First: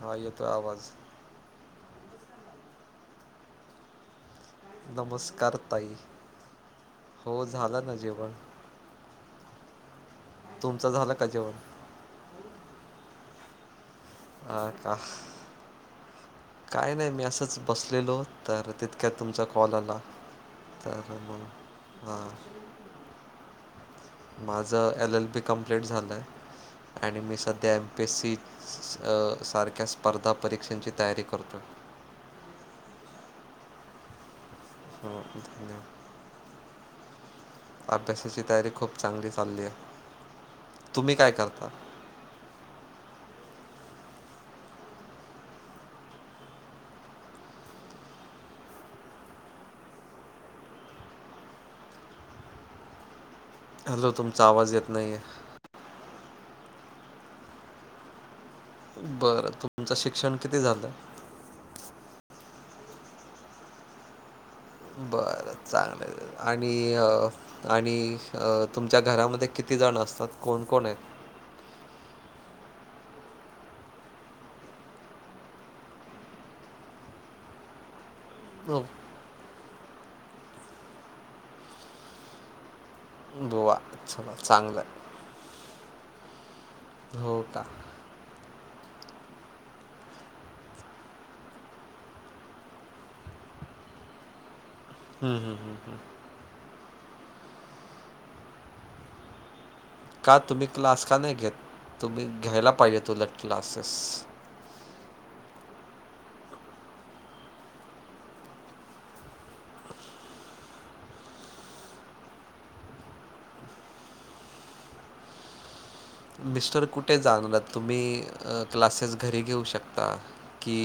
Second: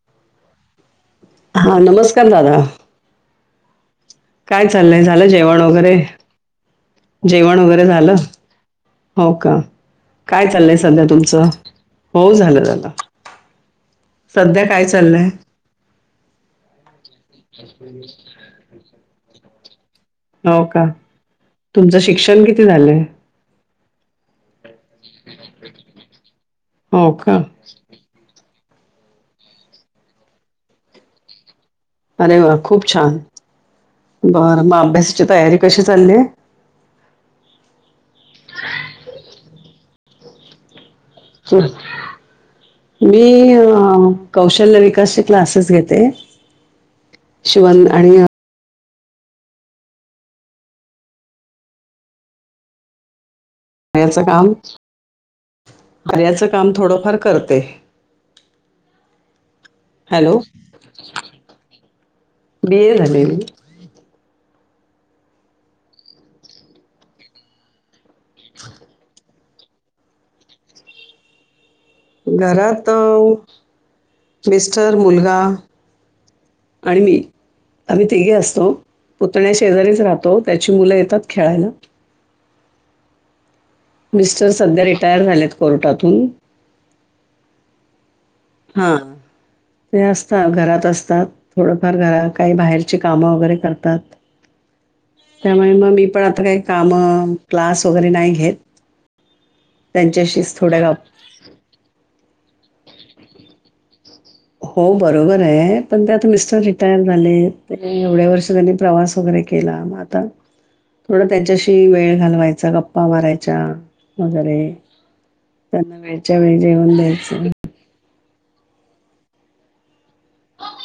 हा येतोय आवाज. हा नमस्कार दादा. काय चाललय, झाल नमस्कार जेवण ताई वगैरे हो जेवण झालं वगैरे ना झाल जेवण हो का. काय चाललय, तुमचं सध्या झालं का तुमच जेवण हो झाल झाल. सध्या हा काय का चाललय. काय नाही मी असंच, बसलेलो तर तितक्या तुमचा कॉल आला. हो का तर तुमचं मग हां शिक्षण किती झालय? माझं एल एल बी कम्पलेट झालय हो आणि का? मी सध्या एम पी एस सी सस स सारख्या स्पर्धा परीक्षांची तयारी करतो. अरे वा खूप छान, बरं हं, अभ्यासाची तयारी कशी धन्यवाद चाली ये? अभ्यासाची तयारी खूप चांगली चालली आहे. तुम्ही काय करता मी [unintelligible] हा कौशल्य विकासची क्लासेस घेते. शिवन आणि हॅलो कार्याचं तुमचा काम आवाज येत नाहीये. कार्याचं काम थोडफार करते. बर तुमचं शिक्षण हॅलो. किती झालं बी ए झाले म बर चांगलय आणि, आणि अ तुमच्या घरामध्ये. किती जण असतात कोण कोण येत. घरात मिस्टर मुलगा आणि मी आणि तिघे असतो. अ, पुतणे शेजारीच राहतो. त्याची मुलं येतात खेळायला बुवा मिस्टर सध्या रिटायर झाल्यात कोर्टातून हो का हा. ते असता घरात असतात थोडफार घ काही बाहेरची काम वगैरे करतात. त्यामुळे म मी पण आता काय कामं क्लास वगैरे नाही घेत. का त्यांच्याशीच तुम्ही थोड्या गप क्लास का नाय घेत तुम्ही घ्यायला पाहिजे उलट क्लासेस हो बरोबर ये पण त्यात मिस्टर रिटायर झालेत एवढ्या वर्ष त्यांनी प्रवास वगैरे केला म आता थोडं त्याच्याशी वेळ घालवायचा गप्पा मारायच्या वगैरे त्यांना वेळच्या वेळी मिस्टर जेवन कुठे द्यायचं. जाणार आहेत? तुम्ही अ क्लासेस घरी घेऊ शकता की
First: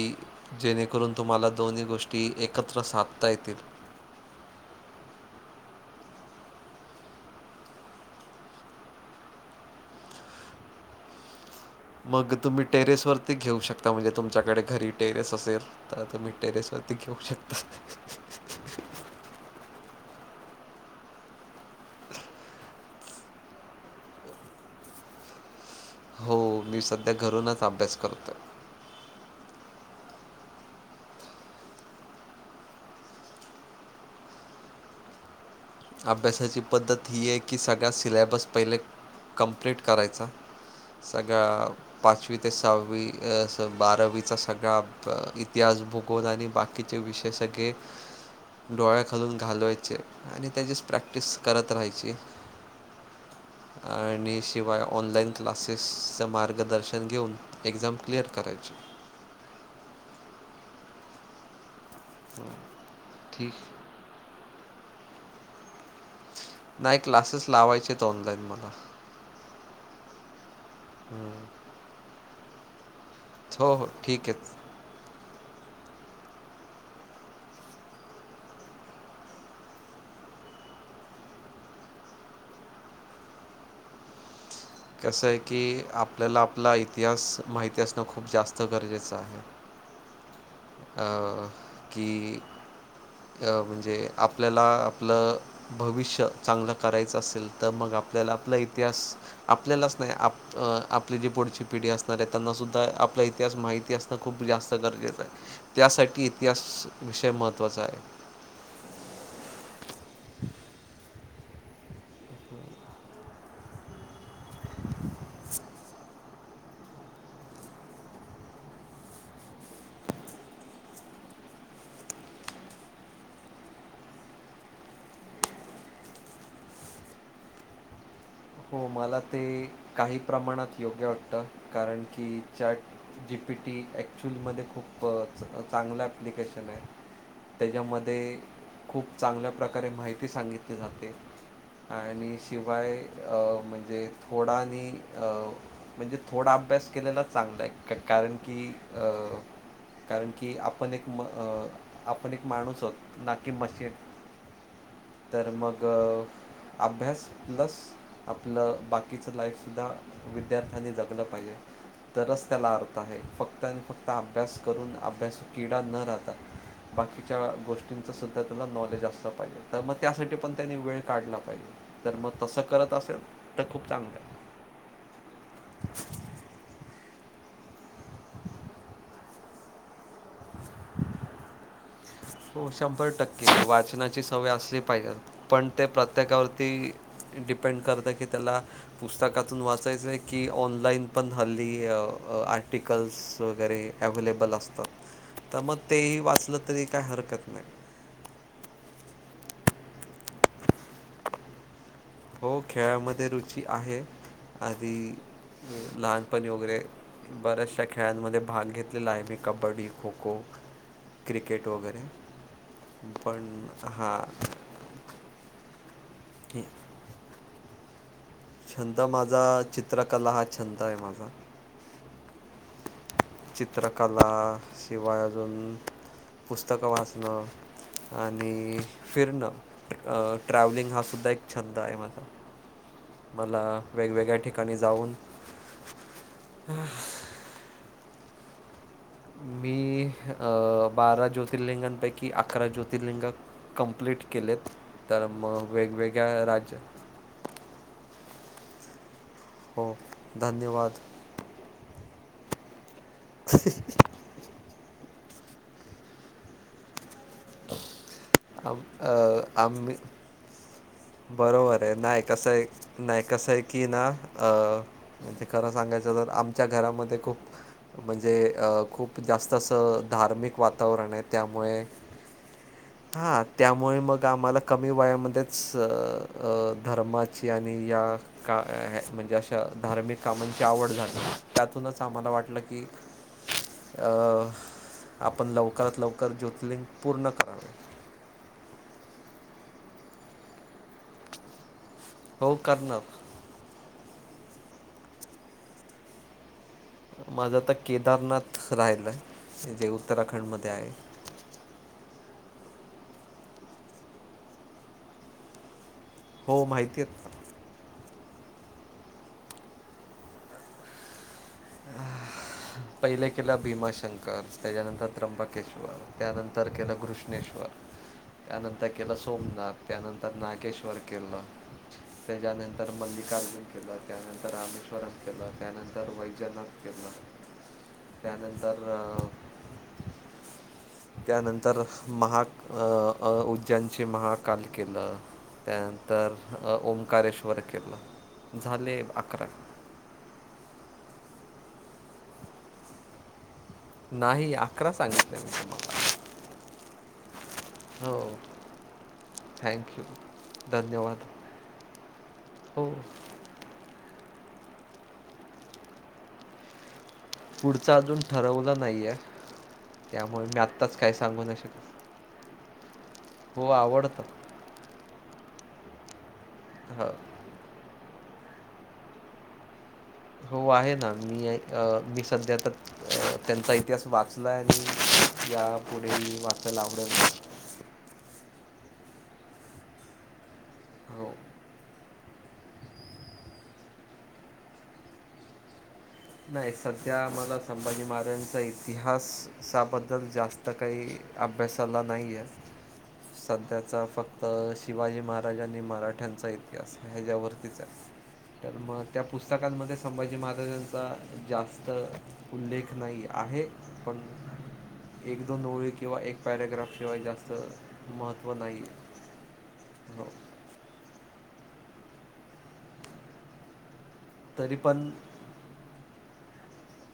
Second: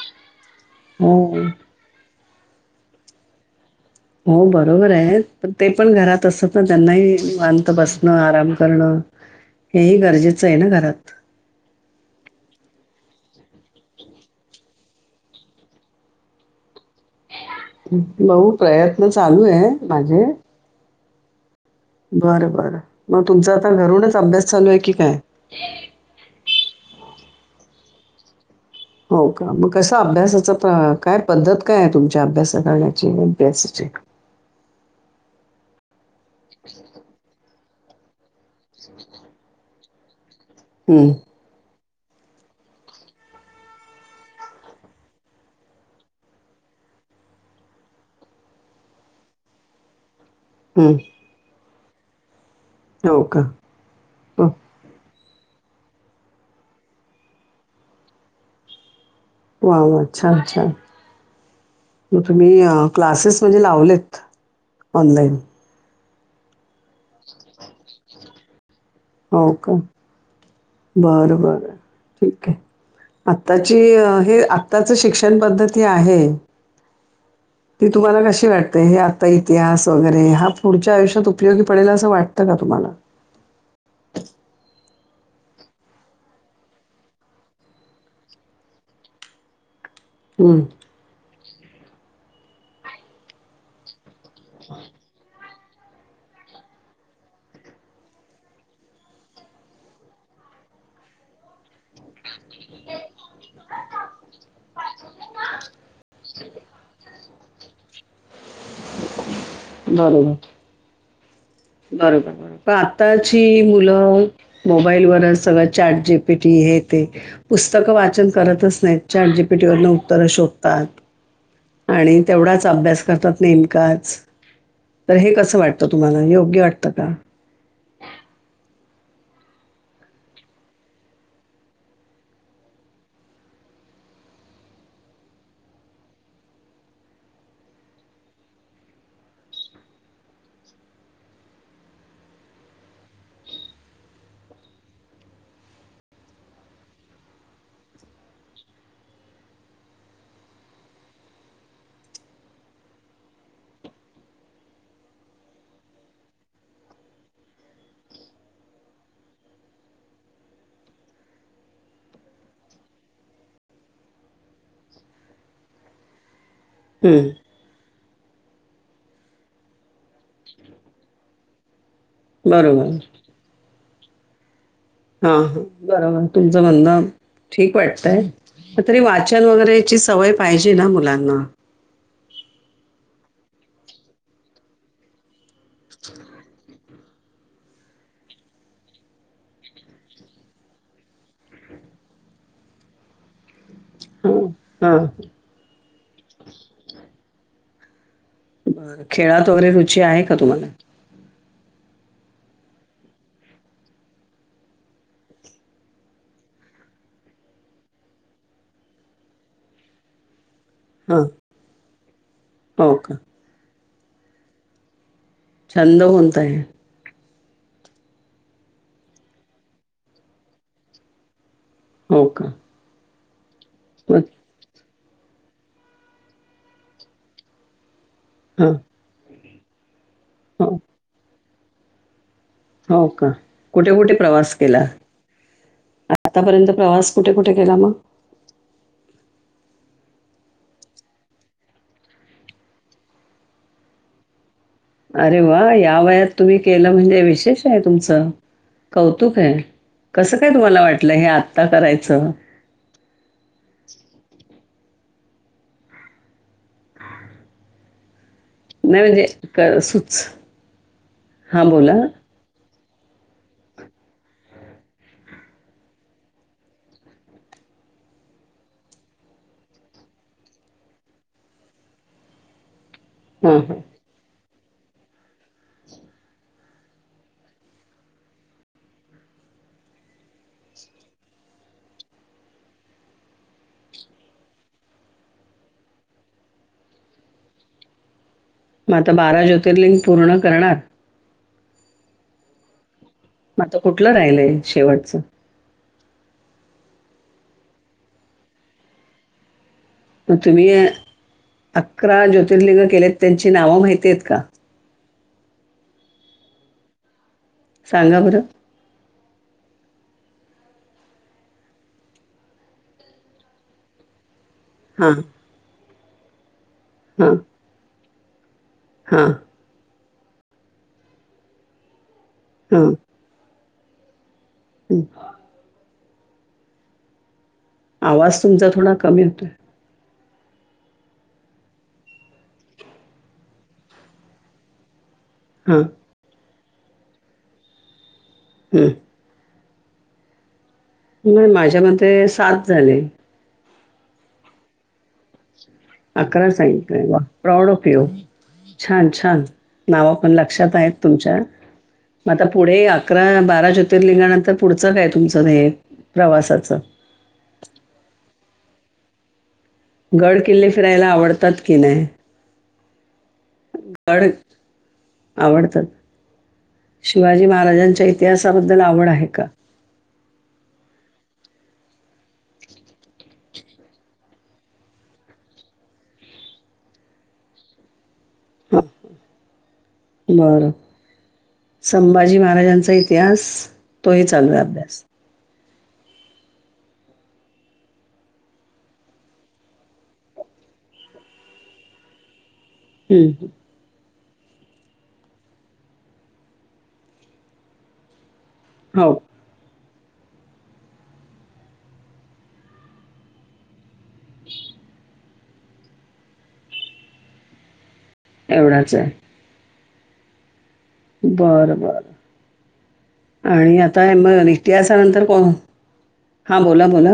जेणेकरून हो. तुम्हाला दोन्ही गोष् ष्टी एकत्र साधता येतील. हो बरोबर आहे पण ते पण घरात असतात ना त्यांनाही निवांत बसणं आराम करणं. हेही गरजेचं आहे ना घरात. मग तुम्ही टेरेस वरती घेऊ शकता म्हणजे तुमच्याकडे घरी टेरेस असेल तर तुम्ही टेरेस वर ती घेऊ शकता. बघू प्रयत्न चालू आहे माझे बर बर म तुमचा आता घरूनच अभ्यास चालू आहे की काय? हो मी सध्या घरूनच अभ्यास करतो. हो मग कस अभ्यासाचा काय पद्धत काय आहे तुमच्या अभ्यासा करण्याची अभ्यासाची [unintelligible] अभ्यासाची पद्धत ही आहे की सगळ्या सिलेबस पहिले कंप्लिट करायचा. हं सगळा पाचवी ते सहावी अस बारावीचा सगळा इतिहास भुगोल आणि बाकी विषय सगळे डोळ्या खालून घालवायचे आणि त्यांचीच हं प्रॅक्टिस करत राहायची हो का आणि हो शिवाय ऑनलाईन क्लासेसचं मार्गदर्शन घेऊन एक्झाम क्लिअर करायची. वा वा छान छान. मग तुम्ही क्लासेस ठीक म्हणजे लावलेत ऑनलाईन नाही क्लासेस लावायचेत ऑनलाईन मला हो का बर बर ठीक ये. हो आत्ताची हो ठीक हे आहे आत्ताच शिक्षण पद्धती आहे. ती तुम्हाला कशी वाटते हे आता इतिहास वगैरे हा पुढच्या आयुष्यात उपयोगी पडेल असं वाटतं का तुम्हाला? [inaudible] कसंय की आपल्याला आपला इतिहास माहिती असणं खूप जास्त गरजेचं आहे. [unintelligible] अ की अ म्हणजे आपल्याला आपलं भविष्य चांगलं करायचं असेल तर मग आपल्याला आपला इतिहास आपल्यालाच नाही आप अ आपली जी पुढची पिढी असणार आहे त्यांनासुद्धा आपला इतिहास माहिती असणं खूप जास्त गरजेचं आहे. त्यासाठी इतिहास विषय महत्त्वाचा आहे. बरोबर. बरोबर बरोबर पण आत्ताची मुलं मोबाईलवरच सगळं चाट जी पी टी हे पुस्तकं वाचन करतच नाहीत चाट जी पी टी वरण उत्तरं शोधतात. आणि तेवढाच अभ्यास करतात नेमकाच तर हे कसं वाटतं तुम्हाला योग्य वाटतं का हो मला ते काही प्रमाणात योग्य वाटत कारण की जीपी टी क्च्युअल म खूप चांगलं प्लिकेशन आहे त्याच्यामध्ये खूप चांगल्या प्रकारे माहिती सांगितली जाते आणि शिवाय अ म्हणज जे थोडा आणि म्हणजे थोडा अभ्यास केलेला चांगला आहे क कारण की अ कारण की आपण एक आपण एक माणूस आ ना की मशी तर मग अभ्यास लस आपलं बाकीचं लाईफसुद्धा विद्यार्थ्यांनी जगलं पाहिजे तरच त्याला अर्थ आहे फक्त आणि फक्त अभ्यास करून अभ्यास किडा न राहताात हं. बाकीच्या गोष्टी तुमचंसुद्धा तुला नॉलेज असं पाहिजे तर मग त्यासाठी पण त्यानी वेळ काढला पाहिजे तर मग तसं बरोबर. करत असेल तर खूप चांगलं आहे हा हा बरोबर तुमचं म्हंद ठीक वाटतंय तरी वाचन वगैरेची सवय पाहिजे ना मुलांना हो शंभर टक्के वाचनाची सवय असली पाहिजे पण ते प्रत्येकावरती डिपेंड करत की त्याला पुस्तकातून वाचायचंय की ऑनलाईन पण हल्ली अ अ आर्टिकल्स वगैरे हां, अव्हेलेबल हां. असतात त मग तेही वाचलं तरी काही हरकत नाही खेळात वगैरे रुची आहे का तुला हो खेळामध्ये रुची आहे आणि लहानपणी वगैरे बऱ्याचशा खेळांमध्ये भाग घेतलेला आहे मी कबड्डी खो खो हां. क्रिकेट वगैरे हो का? पण हा [unintelligible] छंद कोणता आहे छंद माझा चित्रकला हा छंद आहे माझा टोक चित्रकला आ शिवाय अजून पुस्तकं वाचणं हां. आणि फिरण अ ट्रॅव्हलिंग हा सुद्धा एक छंद आहे माझा होका मला कुठे कुठे वेगवेगळ्या प्रवास ठिकाणी केला जाऊन आत्तापर्यंत प्रवास कुठे कुठे केला मग बिप अ बारा ज्योतिर्लिंगांपैकी अकरा ज्योतिर्लिंग कम्प्लीट केलेत तर अरे वा मग या वयात वेगवेगळ्या तुम्ही राज्य केलं म्हणजे विशेष आहे तुमचं कौ थुका हो कसं काय तुम्हाला धन्यवाद वाटलं हे आता करायचं [unintelligible] [unintelligible] आम नाही अ म्हणजे क आमी सुच हां, बरोबर आहे बोला. नाय कस हे नाय कसं की ना अ खरं सांगायचं तर आमच्या घरामध्ये खूप म्हणजे अ खूप जास्त असं धार्मिक वातावरण आहे त्यामुळे हाआ हां, हां. त्यामुळे मग आम्हाला कमी वयामध्येच अ धर्माची आणि या का ह म्हणजे अशा धार्मिक कामांची आवड झाली त्यातूनच आम्हाला वाटलं की इ अं आपण लवकरात लवकर ज्योतिर्लिंग पूर्ण करनार म आता बारा ज्योतिर्लिंग पूर्ण करणार हो खारणार म आता कुठलं राहिलय शेवटच माझं आता केदारनाथ राहिलंय म तुम्ही अकरा ज्योतिर्लिंग केलेत त्यांची नावं माहिती आहेत का हो माहितीेत न सांगा बरं पहिले केलं भीमा शंकर त्याच्यानंतर हां, त्र्यंबकेश्वर त्यानंतर नंतर केलं हां, घृष्णेश्वर त्यानंतर केलं हां, सोमनाथ त्यानंतर नागेश्वर केलं हां, त्याच्यानंतर मल्लिकार्जुन केलं त्यानंतर हं. रामेश्वरमं केलं त्यानंतर वैजनाथ केलं आवास तुमचा त्यानंतर थोडा कमी अ, होतोय त्यानंतर महाग अ अ उद्यानचे महाकाल केलं हां, त्यानंतर अ ओंकारेश्वर केलं हं. झाले अकरा नई माझ्या मते सात झाले नाही अकरा सांगितले मग अकरा सांगितले वाह प्रौड ऑफ यु हो, छान छान थँक यू. नाव पण लक्षात आहे धन्यवाद. तुमच्या म आता पुढे हो, अकरा बारा ज्योतिर्लिंगानंतर पुढचं काय तुमचं ह प्रवासाचं पुढचं अजून ठरवलं नाये गड किल्ले फिरायला आवडतात की शकत. नाही हो, आवडतं. घड आवडतात हं, शिवाजी महाराजांच्या इतिहासाबद्दल आवड आहे का हो आहे ना मी अ मी सध्या तर त्यांचा इतिहास वाचलाय आणि या पुढेही वाचयलावडेल बर हो. स शिवाजी महाराजांचा इतिहास तोही चालू आहे अभ्यास नाही सध्या मला संभाजी महाराजांचा इतिहासाबद्दल जास्त काही अभ्यासाला नाही आहे हं, सध्याचा फक्त तर शिवाजी महाराजांनी मराठ्यांचा इतिहास ह्याच्यावरतीच आहे तर मग हो त्या पुस्तकांमध्ये संभाजी महाराजां जास्त उल्लेख नाही आहे पण एक दोन ओळी किंवा एक पॅरग्राफ शिवाय जास्त महत्त्व नाही एवढाच आहे हो बर बर आणि आता आता मग तरी पण इतिहासानंतर को हा बोला बोला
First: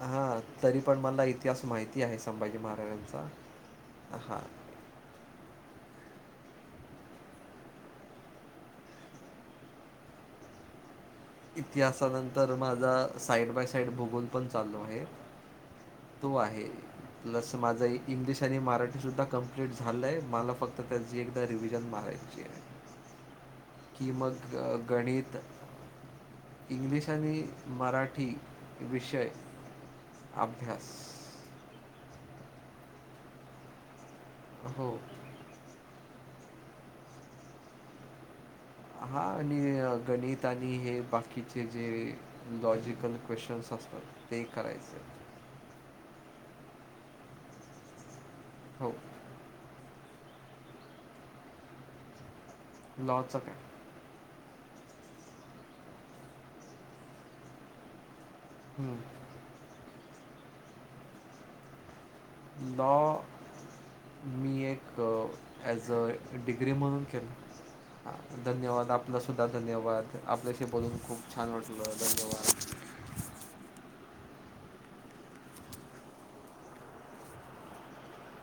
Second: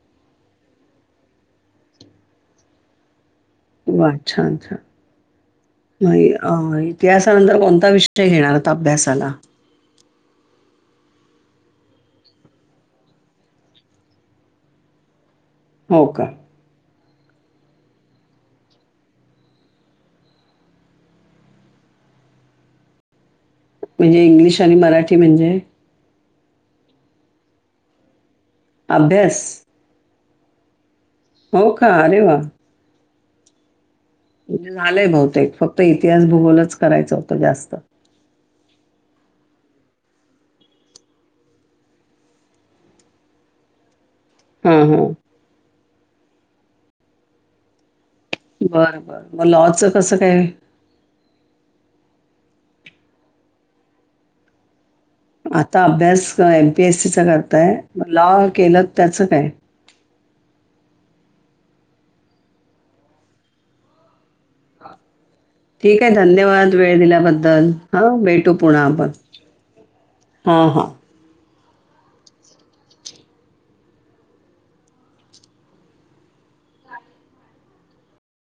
हा तरी पण मला इतिहास माहिती आहे संभाजी महाराजांचा वा हां अच्छाचछा नाही अ इतिहासानंतर कोणता विषय घेणार होता अभ्यासाला इतिहासानंतर माझा साईड बाय साईड भोगून पण चाललू आहे हो का तो आहे पस माझं इंग्लिश आणि मराठी सुद्धा कंप्लीट झालंय मला फक्त त्याची एकदा रिव्हिजन मारा म्हणजे मग इंग्लिश आणि अ, मराठी गणित, म्हणजे इंग्लिश आणि मराठी विषय अभ्यास अभ्यास हो खा अरे वा म्ह हो. झालंय बहुतेक फक्त इतिहास भूगोलच करायचं होतं जास्त हा आणि गणित आणि हे बाकीचे जे लॉजिकल क्वेशचन त ते हां, हां. करायचं हो. बर बर म लॉचं कसं काय लॉच काय आता अभ्यास एमपीएससीचा करताय लॉ केलं हं. त्याचं काय. ल मी एक. ॲज अ ठीक आहे डिग्री धन्यवाद वेळ म्हणून दिल्याबद्दल. हां, केलं भेटू पुन्हा धन्यवाद आपण. आपला सुद्धा धन्यवाद आप जसे हां, हां. बधून खूप छान वाटल धन्यवाद.